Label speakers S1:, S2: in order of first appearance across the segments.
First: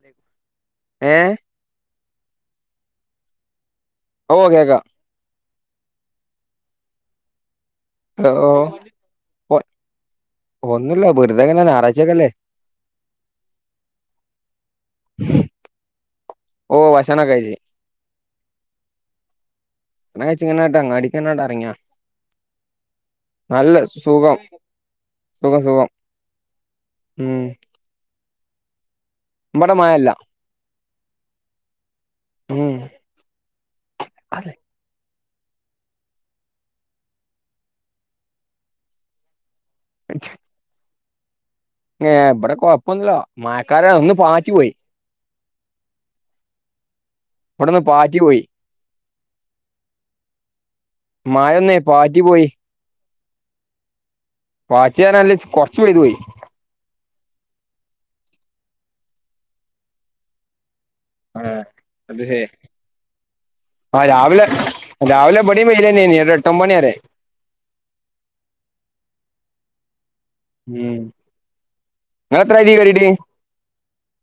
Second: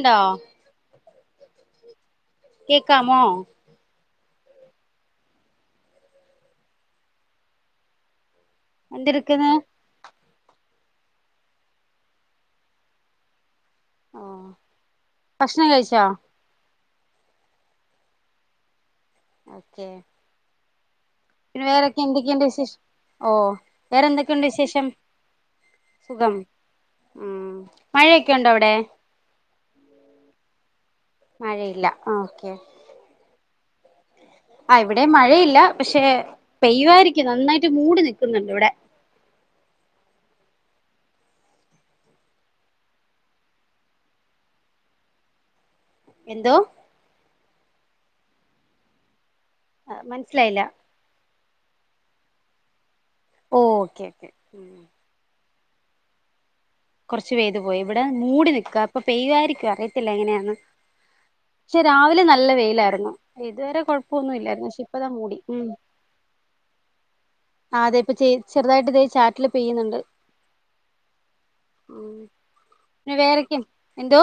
S1: ണ്ടോ
S2: ഏഹ്
S1: കേക്കാമോ
S2: ഓ കെക്കാം ഓഓ
S1: എന്തെടുക്ക്ന്ന്
S2: പോ ഒന്നുല്ല വെറുതങ്ങനെ ഞായറാഴ്ചക്കല്ലേ
S1: ഓ ഭക്ഷണം കഴിച്ചോ
S2: ഓ ഭക്ഷണം കഴിച്ച്
S1: ഓക്കെ
S2: ഇങ്ങനാട്ട് അങ്ങാടിക്കങ്ങാട്ട്
S1: പിന്ന
S2: ഇറങ്ങിയാ
S1: വേറെക്കെ എന്തൊക്കെയുണ്ട് വിശേഷം ഓ
S2: നല്ല സുഖം
S1: വേറെന്തൊക്കെയുണ്ട് വിശേഷം സുഖം ഉം മഴയൊക്കെ ഉണ്ടോ അവിടെ
S2: ഇവിടെ മഴ ഇല്ല
S1: മഴയില്ല ഓക്കെ
S2: ഉം അതെ,
S1: ഇവിടെയും മഴ മഴയില്ല പക്ഷെ പെയ്യുവായിരിക്കും നന്നായിട്ട് മൂടി നിക്കുന്നുണ്ട് ഇവിടെ
S2: [inaudible] ഏ ഇവിടെ കൊഴപ്പൊന്നുല്ല മഴക്കാല ഒന്ന് പാറ്റി പോയി.
S1: എന്തോ
S2: ഇവിടൊന്ന് പാറ്റി പോയി.
S1: ആ മനസ്സിലായില്ല
S2: മഴന്നേ പാറ്റി പോയി
S1: ഓ ഓക്കേ ഓക്കേ
S2: വാച് നനയനല്ലെച് കൊറച്ച് പെയ്തു പോയി.
S1: കുറച്ചു പെയ്തു പോയി ഇവിടെ മൂടി നക്കുവ ഇപ്പൊ പെയുവായിരിക്കും അറിയത്തില്ല എങ്ങനെയന്ന്.
S2: ആ
S1: പക്ഷെ
S2: അത്
S1: രാവിലെ
S2: ശരി
S1: നല്ല വെയിലായിരുന്നു ഇതുവരെ
S2: ആ
S1: കൊഴപ്പൊന്നു ഇല്ലായിരുന്നു പക്ഷെ ഇപ്പതാ മൂടി.
S2: ഏഴു, എട്ട് ഒൻപത് മണി വരെ
S1: ആ അതെ ഇപ്പൊ ചെറുതായിട്ട് ഇതേ ചാറ്റല് പെയ്യുന്നുണ്ട്.
S2: ഉം നിങ്ങള് എത്രായി ഇതില് കേറിയിട്ട്
S1: പിന്നെ വേറെക്കെയും എന്തോ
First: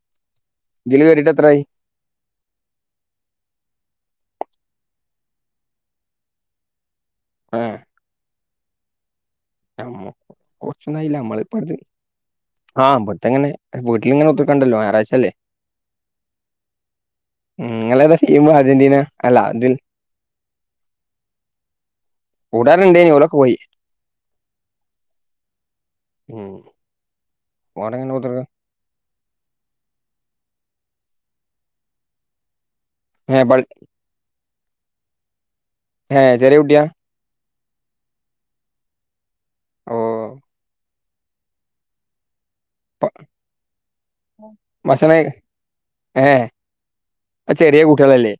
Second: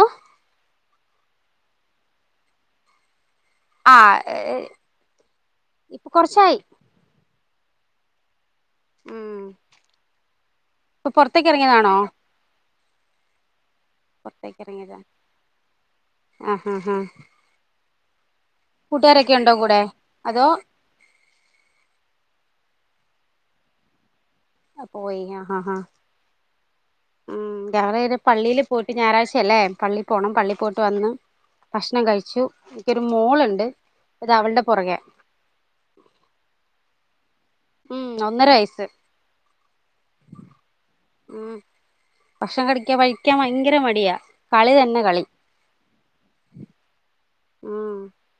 S2: ജല കയറിട്ട എത്രായി
S1: ആ ഏ ഇപ്പൊ കൊറച്ചായി
S2: [unintelligible]
S1: ഉം ഇപ്പൊ
S2: കുറച്ചൊന്നായില്ല നമ്മള്
S1: പുറത്തേക്ക്
S2: ഇപ്പ
S1: ഇറങ്ങിയതാണോ
S2: ആഹ് അമ്പടുത്തെങ്ങനെ വീട്ടിലിങ്ങനെ
S1: പുറത്തേക്ക്
S2: ഒത്തക്കണ്ടല്ലോ
S1: ഇറങ്ങിയതാ
S2: ഞായറാഴ്ച അല്ലെ
S1: ആ ആ ആ
S2: നിങ്ങത അർജന്റീന
S1: കൂട്ടുകാരൊക്കെ
S2: അല്ല
S1: ഉണ്ടോ
S2: അതിന്
S1: കൂടെ അതോ
S2: കൂടാനുണ്ട് ഓലൊക്കെ പോയി
S1: പോയി ആ ആ
S2: ഉം
S1: ഉ
S2: ഓലങ്ങനെ
S1: വറെ
S2: കുത്തിർക്ക
S1: പള്ളിയില് പോയിട്ട് ഞായറാഴ്ച ഇല്ലേ പള്ളി പോണം പള്ളി പോയിട്ട് വന്ന് ഭക്ഷണം കഴിച്ചു എനിക്ക് ഒരു
S2: ഏ ബൾ
S1: മോളുണ്ട് അത് അവളുടെ പുറകെ
S2: ഹഹ ചെറ കുട്ടിയ
S1: ഉം ഒന്നര വയസ്
S2: ഓ
S1: ഉം ഭക്ഷണം കടിക്കാ കഴിക്കാൻ ഭയങ്കര മടിയാ കളി തന്നെ കളി
S2: ആ ചെറിയ
S1: ഉം
S2: കുട്ടികളല്ലേ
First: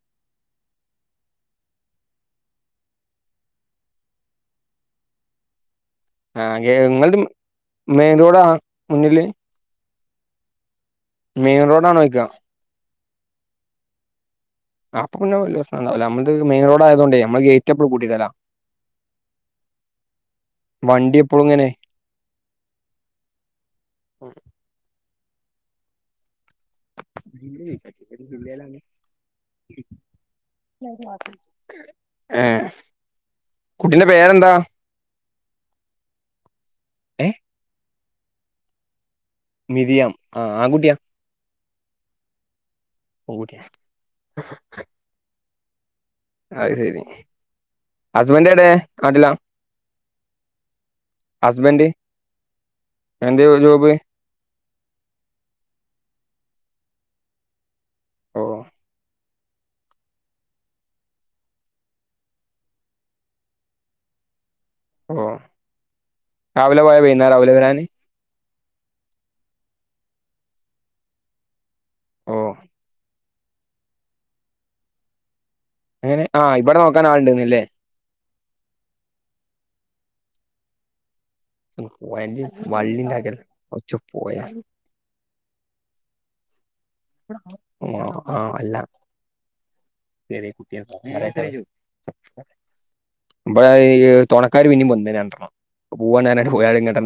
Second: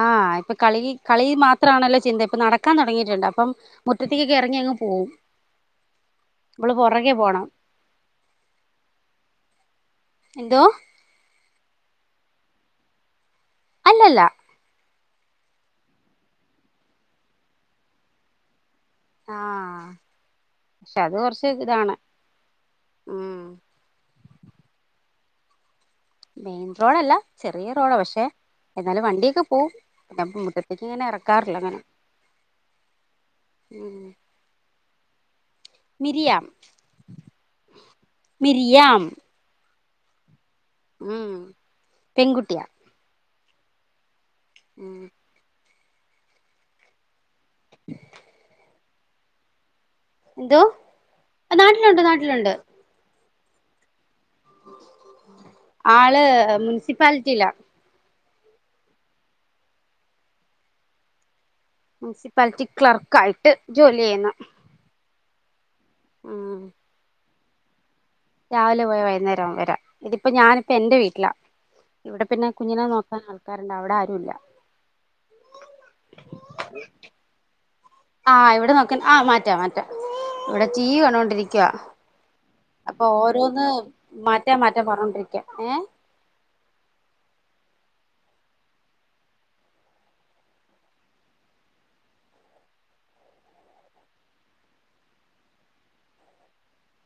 S1: ആഹ് ഇപ്പൊ കളി കളി മാത്രമാണല്ലോ ചിന്ത ഇപ്പൊ നടക്കാൻ തുടങ്ങിയിട്ടുണ്ട് അപ്പം മുറ്റത്തേക്കക്കെ ഇറങ്ങി പോവും
S2: ആ
S1: ഇവള്
S2: നിങ്ങള
S1: പുറകെ പോണം
S2: മെയിൻറോഡാ മുന്നില്
S1: എന്തോ
S2: മെയിൻ റോഡ ആണോ നോക്കാ
S1: അല്ലല്ല
S2: അപ്പൊ വലിയ മെയിൻ റോഡ് ആയത് കൊണ്ടേ നമ്മള് ഗേറ്റപ്പും പൂട്ടിടില
S1: ആഹ് പക്ഷെ അത്
S2: വണ്ടി എപ്പളും
S1: കൊറച്ച്
S2: ഇങ്ങനെ
S1: ഇതാണ് ഉം
S2: പറ
S1: മെയിൻ റോഡല്ല ചെറിയ റോഡാണ് പക്ഷേ എന്നാലും വണ്ടിയൊക്കെ പോവും പിന്നെ മുറ്റത്തേക്ക് ഇങ്ങനെ ഇറക്കാ റില്ല അങ്ങനെ
S2: ഏ കുട്ടീന്റെ പേരെന്താ
S1: മിരിയ
S2: ഏ
S1: മിരിയാം
S2: മിരിയാം ആ ആൺകുട്ടിയാ
S1: പെൺകുട്ടി
S2: [unintelligible]
S1: [unintelligible]
S2: അത് ശെരി ഹസ്ബൻഡ് എവിടെ നാട്ടില
S1: എന്തോ നാട്ടിലുണ്ട് നാട്ടിലുണ്ട്
S2: എന്ത് ജോബ്
S1: ആള് മുനിസിപ്പാലിറ്റിയില
S2: ഓ
S1: മുനിസിപ്പാലിറ്റി ക്ലർക്ക് ആയിട്ട് ജോലി ചെയ്യുന്നു
S2: ഓ
S1: ഉം
S2: രാവിലെ പോയാൽ പിന്നെ രാവിലെ വരാനു
S1: രാവിലെ പോയാ വൈകുന്നേരം വരാൻ ഇതിപ്പോ ഞാനിപ്പ എന്റെ വീട്ടിലാ ഇവിടെ
S2: ഓ
S1: പിന്നെ കുഞ്ഞിനെ നോക്കാൻ ആൾക്കാരുണ്ട് അവിടെ ആരും ഇല്ല
S2: അങ്ങനെ ആ ഇവിടെ നോക്കാൻ ആളണ്ടന്നല്ലേ
S1: ആഹ് ഇവിടെ നോക്കാൻ ആ മാറ്റാ മാറ്റാ ഇവിടെ ടി വി കണ്ടോണ്ടിരിക്കുവാ
S2: പോയന്റ്
S1: അപ്പൊ
S2: വള്ളിണ്ടാക്കല്ലേ
S1: ഓരോന്ന്
S2: കൊറച്ച് പോയാ
S1: മാറ്റാ മാറ്റാ പറഞ്ഞോണ്ടിരിക്ക ഏ
S2: ഓ ആഹ് അല്ല ചെറിയ കുട്ടിയ ഇമ്മ ഈ തുണക്കാാര് പിന്ന പോന്നണം പോവൻ ഞാന പോങ്ങട്ട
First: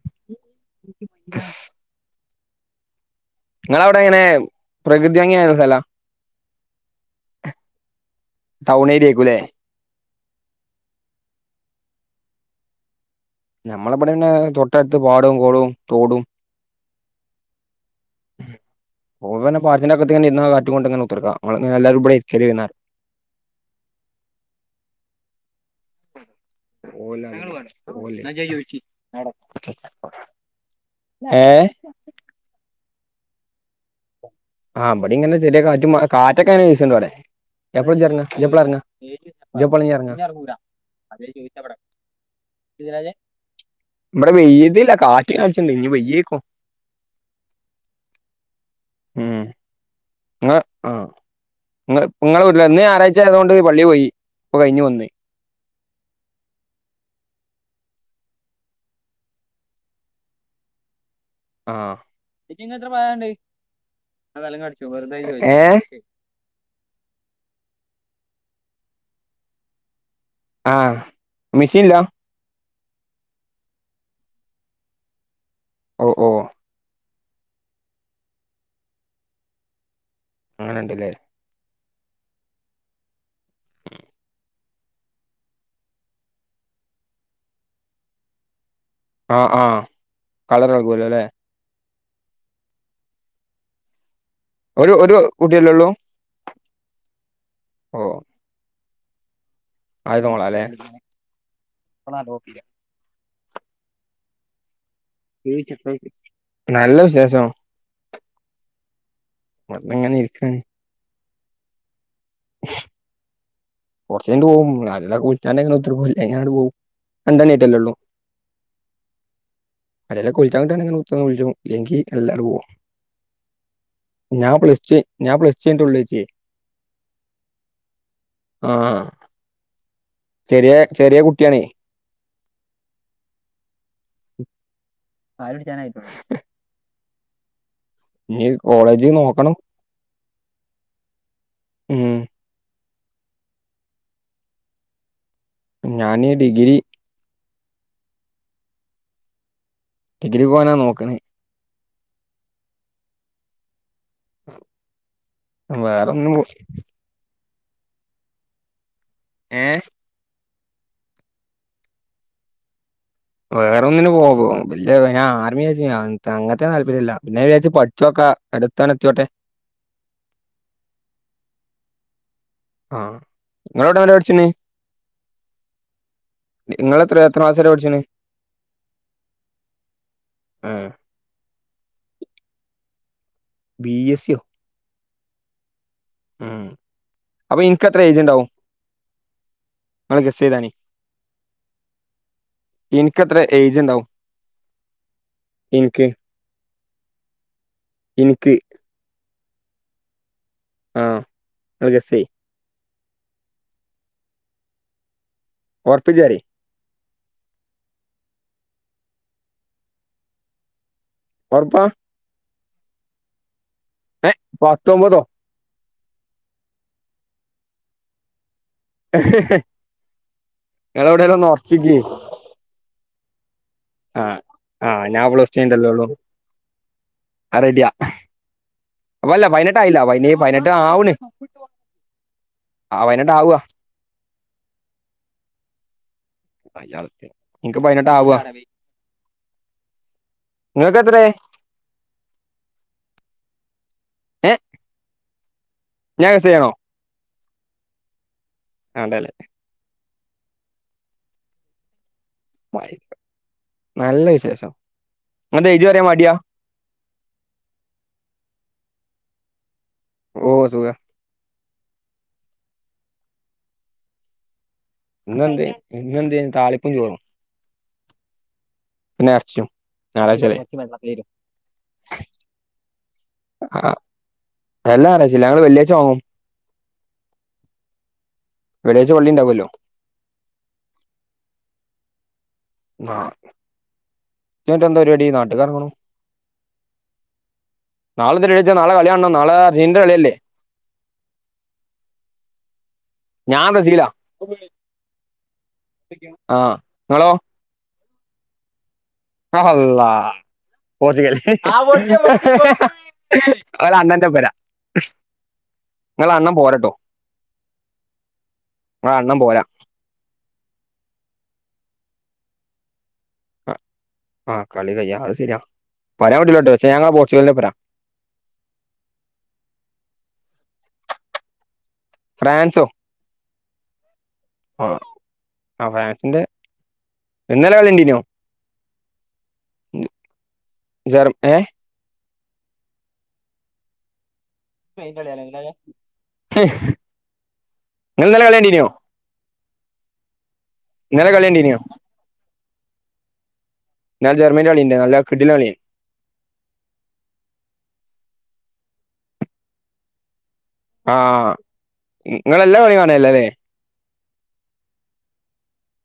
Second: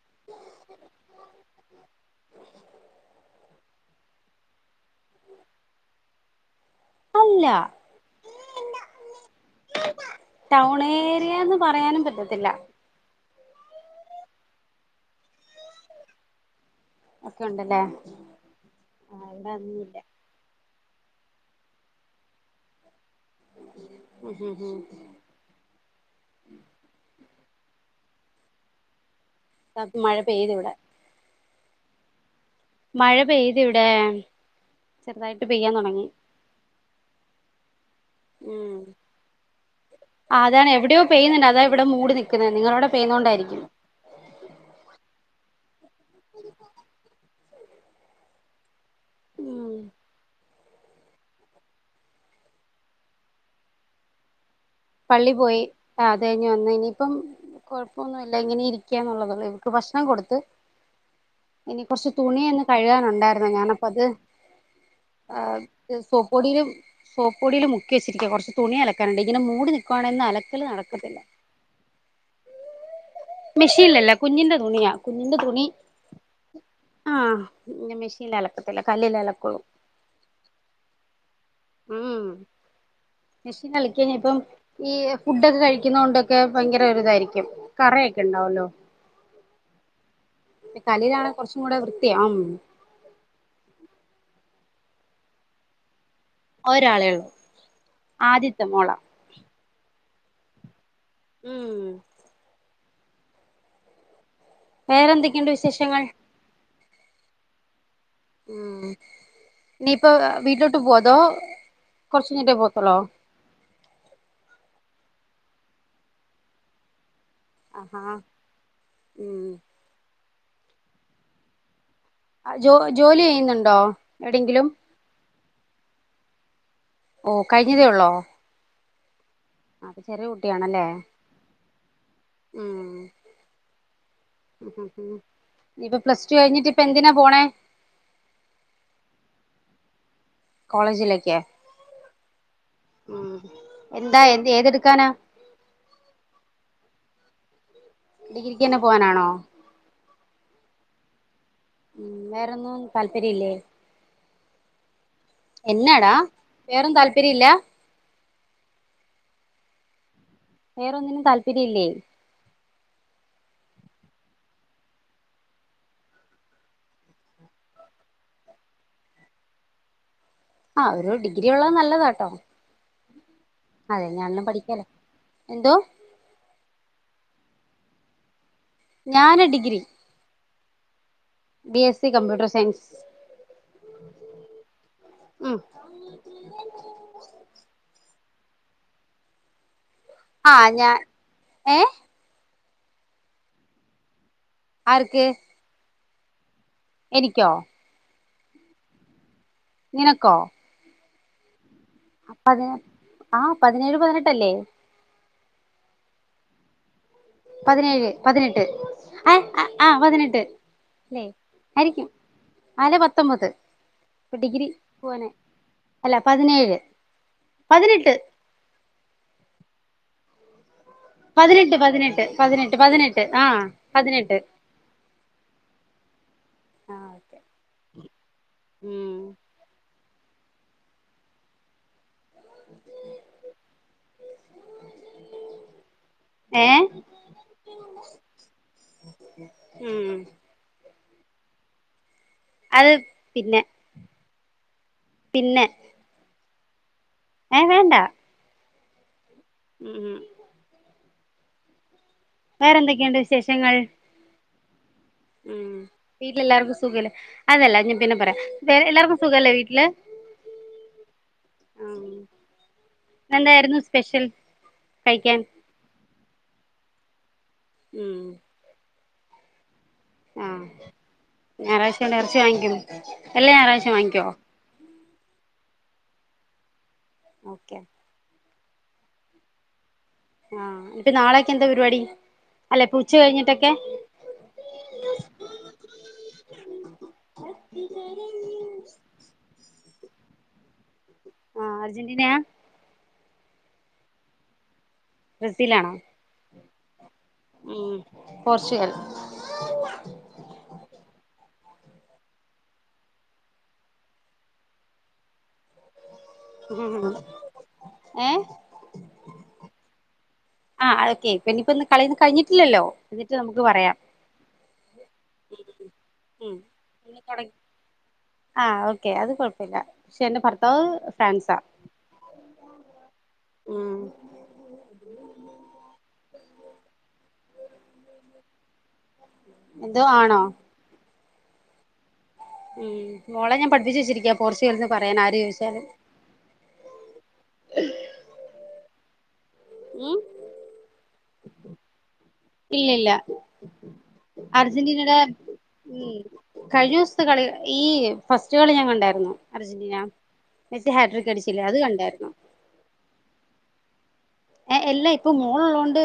S1: [unintelligible]
S2: നിങ്ങവിടെ എങ്ങനെ പ്രകൃതി ഭംഗിയുള്ള സ്ഥലാ
S1: അല്ല
S2: ടൗൺ ഏരിയ ആയിരിക്കൂല്ലേ
S1: ടൗൺ ഏരിയ എന്ന് പറയാനും പറ്റത്തില്ല
S2: ഞമ്മളെവിടെ പിന്നെ തൊട്ടടുത്ത് പാടവും കുളവും തോടും
S1: ഒക്കെ ഉണ്ടല്ലേ
S2: [unintelligible]
S1: ആഹ് ഇവിടെ അതൊന്നുല്ല ഉം ഉം ഉം മഴ പെയ്ത് ഇവിടെ
S2: [unintelligible] ഓ ഏ
S1: മഴ പെയ്ത് ഇവിടെ
S2: ആഹ് ഇബടിം ഇങ്ങനെ
S1: ചെറുതായിട്ട്
S2: ചെറിയ
S1: പെയ്യാൻ
S2: കാറ്റും മ
S1: തുടങ്ങി
S2: കാറ്റൊക്കെ അങ്ങനെ വീശ്ണ്ട് ഇവിടെ ഇയ്യ് എപ്പളാ ഇജ്ജ് എറങ്ങാ ഇയ്യ് എപ്പളാ
S1: ഉം
S2: എറങ്ങാ ഇജ്ജ് എപ്പളാ ഇഞ്ഞ് എറങ്ങാ
S1: അതാണ് എവിടെയോ പെയ്യുന്നുണ്ട് അതാ ഇവിടെ മൂടി നിക്കുന്നത് നിങ്ങളവിടെ പെയ്യുന്നത് കൊണ്ടായിരിക്കും
S2: ഇവിടെ പെയ്തില്ല കാറ്റ് കാറ്റടിച്ചുണ്ട് ഇനി പെയ്യും ഇപ്പോ ഉം അ ആ നിങ്ങ നിങ്ങള വീട്ടില ഇന്ന് ഞാറാഴ്ച ആയത് കൊണ്ട് പള്ളി പോയി ഇപ്പൊ കഴിഞ്ഞ് വന്ന്
S1: പള്ളി പോയി അത് കഴിഞ്ഞു വന്ന് ഇനിയിപ്പം കൊഴപ്പൊന്നും ഇല്ല എങ്ങനെ ഇരിക്കാന്നുള്ളതള്ളൂ ഇവർക്ക് ഭക്ഷണം കൊടുത്ത് ഇനി
S2: ആഹ്
S1: കുറച്ച് തുണി ഒന്ന് കഴുകാനുണ്ടായിരുന്ന ഞാനപ്പ അത് ആ
S2: ഏഹ്
S1: സോപ്പൊടിയിലും സോപ്പൊടിയിലും മുക്കി കുറച്ച് തുണി അലക്കാനുണ്ട് ഇങ്ങനെ മൂടി നിക്കുവാ
S2: ആഹ മെഷീനില
S1: മെഷീനിലല്ല കുഞ്ഞിന്റെ തുണിയാ കുഞ്ഞിന്റെ തുണി
S2: ഒ ഓ
S1: ആഹ് ഇ മെഷീൻൽ അലക്കത്തില്ല കല്ലിൽ അലക്കൂള്ളൂ
S2: അങ്ങനെണ്ട്ല്ലേ
S1: ഉം മെഷീൻ അലയ്ക്ക ഇപ്പം ഈ ഫുഡൊക്കെ കഴിക്കുന്ന കൊണ്ടൊക്കെ ഭയങ്കര ഒരു ഇതായിരിക്കും കറൊക്കെ ഇണ്ടാവല്ലോ
S2: ആഹ് ആഹ് കളർ എളകുവല്ലോ ല്ലേ
S1: കല്ലിലന്നെ കുറച്ചും കൂടെ വൃ ത്തി ആം
S2: ഒരു ഒരു കുട്ടിയല്ലേ ഉള്ളൂ
S1: ഒരാളേള്ളൂ ആദ്യത്തെ മോളാ
S2: ആദ്യത്തെ മോളാ ല്ലേ
S1: ഉം വേറെന്തൊക്കെയുണ്ട് വിശേഷങ്ങൾ
S2: നല്ല വിശേഷം
S1: ഉം നീ ഇപ്പൊ
S2: ഇവടങ്ങനെ ഇരിക്കാണ്
S1: വീട്ടിലോട്ട് പോതോ കൊറച്ചയ്ഞ്ഞിട്ടേ പോത്തലോ
S2: കുറചൈഞ്ഞിട്ട് പോവും അളിച്ചങ്ങന ഒ പോനാട് പോവും രണ്ടെണ്ണീറ്റല്ലേള്ളൂ
S1: ആ ഉമ്
S2: അരെല്ല കൊളിച്ചാണ്ടാണ് [inaudible] ഇല്ലങ്കിൽ എല്ലരും പോ
S1: ജോ ജോലി ചെയ്യുന്നുണ്ടോ
S2: ഞാൻ
S1: എവിടെയെങ്കിലും
S2: പ്ലസ് ടു ഞാൻ പ്ലസ്ടു കൈഞ്ഞിട്ടുള്ളു ചേച്ചി
S1: ഓ കഴിഞ്ഞതേ ഉള്ളോ
S2: ആഹ
S1: അപ്പം ചെറിയ കുട്ടിയാണല്ലേ ഉമ് ഇപ്പൊ പ്ലസ് ടു കഴിഞ്ഞിട്ട് ഇപ്പൊ എന്തിനാ പോണേ
S2: ഞ് കോളേജ് നോക്കണം
S1: കോളേജിലേക്ക്
S2: ഉം
S1: ഉം എന്താ എത് ഏതെടുക്കാനാ
S2: ഞാന് ഡിഗ്രി
S1: ഡിഗ്രിക്കന്ന പോവാനാണോ
S2: ഡിഗ്രി പോവാനാ നോക്കണേ
S1: ഉം വേറൊന്നും താല്പര്യല്ലേ എന്നാടാ
S2: വേറൊന്നും
S1: വേറൊന്നും താല്പര്യല്ല
S2: ഏ
S1: വേറൊന്നിനും താല്പര്യല്ലേ
S2: വേറൊന്നിന് പോകോ ഇല്ല ഞാൻ ആർമിച് അങ്ങത്തെ താല്പര്യല്ല പിന്നെ വിചാരിച്ച് പഠിച്ചോക്കാ അടുത്താണ് എത്തിയോട്ടെ
S1: ആ ഒരു ഡിഗ്രി ഉള്ളത് നല്ലതാട്ടോ
S2: ആ
S1: അതെ ഞാനും പഠിക്കാലേ എന്തോ
S2: നിങ്ങള് എത്രയാ എത്ര ക്ലാസ്സ്‌ വരെ പഠിച്ച്ണ്
S1: ഞാന് ഡിഗ്രി
S2: ആ
S1: B S C computer science
S2: B A സിയോ
S1: ഉം
S2: ഉം അപ്പൊ എനക്ക്ത്ര ഏജ്ണ്ടാവും
S1: ആ ഞാൻ ഏ
S2: എനിക്കത്ര ഏജ്ണ്ടാവും
S1: ആർക്ക്
S2: ന്ക്ക്
S1: എനിക്കോ
S2: ഇനക്ക്
S1: നിനക്കോ
S2: ആ ഒന്ന് ഗസ്സ് ചെയ്
S1: ആ പതിനേഴ് പതിനെട്ടല്ലേ
S2: ഓർപ്പചാരി
S1: പതിനേഴ് പതിനെട്ട് ആ ആ പതിനെട്ട് അല്ലേ
S2: ഉറപ്പാ
S1: ആയിരിക്കും അല്ലേ പത്തൊമ്പത്
S2: ഏ
S1: ഇപ്പൊ ഡിഗ്രി
S2: പത്തൊമ്പതോ
S1: പോവാണ് അല്ല പതിനേഴ് പതിനെട്ട്
S2: [inaudible] എവിടെയെങ്കിലും ഒന്ന്
S1: പതിനെട്ട്
S2: ഉറപ്പിക്ക്
S1: പതിനെട്ട് പതിനെട്ട് പതിനെട്ട് ആ
S2: ആഹ് ആഹ് ഞാൻ അവളസ് ചെയണ്ടല്ലോള്ളൂ
S1: ആഹ്
S2: ആ റെഡിയാ
S1: ഉം
S2: അപ്പ അല്ല പയിനെട്ടായില്ല പ ഇനി പയിനെട്ട് ആവ്ണ് ആ പയിനെട്ട് ആവുവാ
S1: ഏ
S2: നക്ക് പതിനെട്ട് ആവുവ
S1: ഉം
S2: ങ്ങക്കാ എത്രയേ
S1: അത് പിന്നെ
S2: ഏ
S1: പിന്നെ
S2: ഞാൻ ചെയ്യണോ
S1: ഏ വേണ്ടാ
S2: ആ വേണ്ടാല്ലേ
S1: മ് മ് വേറെന്തൊക്കെയുണ്ട് വിശേഷങ്ങൾ
S2: നല്ല വിശേഷം
S1: ഉം
S2: എന്നിട്ട് ഏജ് പറയാൻ മടിയാ
S1: വീട്ടില് എല്ലാർക്കും സുഖല്ലേ അതല്ല ഞാൻ പിന്നെ പറയാം എല്ലാർക്കും സുഖല്ലേ വീട്ടില്
S2: ഓ സുഖയ
S1: ആ എെന്തായിരുന്നു സ്പെഷ്യൽ കഴിക്കാൻ
S2: നന്ത്ന്നന്തേന് താളെപ്പഞ്ചോറും
S1: ഉം
S2: സ്നാക്ഷ്യം
S1: ആഹ ഞായറാഴ്ച ഇറച്ച വാങ്ങിക്കുന്നു എല്ലാം ഞായറാഴ്ചം വാങ്ങിക്കുവോ
S2: എല്ലാ ആച്ചില്ല ഞങ്ങള് വെള്ളിയാഴ്ച വാങ്ങും
S1: ഓക്കെ
S2: വെള്ളിയാഴ്ച്ച പള്ളിണ്ടാവല്ലോ
S1: ആഹ ഇപ്പൊ നാളെയൊക്കെ എന്താ പരിപാടി അല്ല ഇപ്പൊ ഉച്ച
S2: ആ
S1: കഴിഞ്ഞിട്ടൊക്കെ
S2: എന്നിട്ട എന്താ പരിപാടി നാട്ടുകാാര കാണോ നാളെ തിച്ച നാളെ കളിയ നാളെീ കളിയല്ലേ
S1: ആഹ് അർജന്റീന
S2: ഞാൻ റസീലാ
S1: ബ്രസീൽാണോ
S2: ആഹ നിങ്ങളോ
S1: ഉം പോർച്ചുഗൽ
S2: ആ ഒ അണന്റെപ്പരാ നിങ്ങള അണംണം പോരട്ടോ
S1: ഉം ഏഹ്
S2: നിങ്ങള അണംൻ പോരാ
S1: ആഹ് ഓക്കെ പിന്നെയിപ്പോൊന്ന് കളയന്ന് കഴിഞ്ഞിട്ടില്ലല്ലോ എന്നിട്ട് നമുക്ക്
S2: ആ
S1: പറയാം
S2: ആ കളി കയ്യ അത് ശരിയാ പറയാൻ
S1: ഉം
S2: വട്ടില്ലോട്ട് പക്ഷേ ഞങ്ങ പോർച്ചുഗലിെ പോരാം
S1: ആഹ് ഓക്കെ അത് കൊഴപ്പില്ല പക്ഷെ എന്റെ ഭർത്താവ് ഫ്രാൻസാ
S2: ഫ്രാൻസോ
S1: ഉം
S2: ആ ആ ഫ്രാൻസിന്റെ എന്നല്ല കളണ്ടീനോ
S1: എന്ത ആണോ
S2: ജർ ഏ
S1: ഉം മോളെ ഞാൻ പഠിപ്പിച്ച വെച്ചിരിക്ക
S2: നിങ്ങ നല്ല കളണ്ടനോ
S1: ഉം
S2: ഇന്നലെ കളി ഉണ്ടീനോ
S1: ഇല്ലല്ല
S2: ഇന്നലെ ജർമ്മനിന്റെ കളി ഉണ്ട് നല്ല
S1: അർജന്റീനയുടെ
S2: കിടിലൻ കളിയാണ്
S1: ഉ കഴിഞ്ഞ ദിവസത്തെ കള ഈ ഫസ്റ്റ് ചോളി ഞങ്ങണ്ടായിരുന്നു അർജന്റീന മെസ്സി ഹാട്രിക്
S2: ആഹ
S1: അടിച്ചില്ലേ അത് കണ്ടായിരുന്നു
S2: നിങ്ങളെല്ലാം കണ കാണല്ലേല്ലേ
S1: ഏ എല്ലാ ഇപ്പൊ മോളള്ള കൊണ്ട്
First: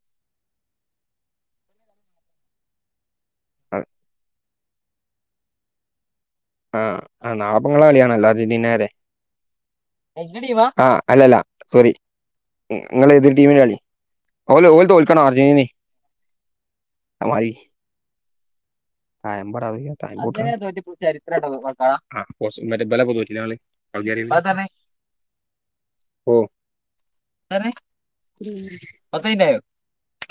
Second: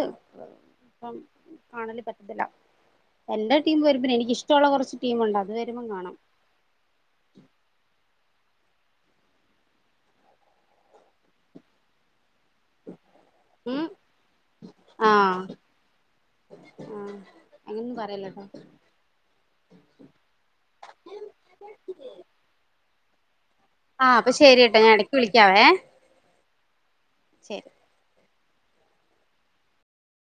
S1: ഇപ്പം കാണല് പറ്റത്തില്ല എന്റെ ടീം വരുമ്പോേ എനിക്ക് ഇഷ്ടമുള്ള കുറച്ച് ടീംുണ്ട് അത് വരുമ്പോം കാണാം
S2: ആ ആ നാളെ ഇപ്പൊ നിങ്ങളെ കളിയാണല്ലോ അല്ലല്ല സോ [inaudible] നിങ്ങ എതിരു ടീമിി
S1: ഉം
S2: ഓ ഓ തോൽക്കണം അർജന്റീനി
S1: ആഹ അങ്ങനൊ ഒന്നും പറയലോട്ടോ
S2: [unintelligible] മറ്റേ ബല പൊതുവട്ടില്ലെ ത
S1: ആഹ് അപ്പൊ ശരിട്ടോ ഞാൻ ഇടക്ക് വിളിക്കാവേ ശരി
S2: [unintelligible] പത നോ [unintelligible]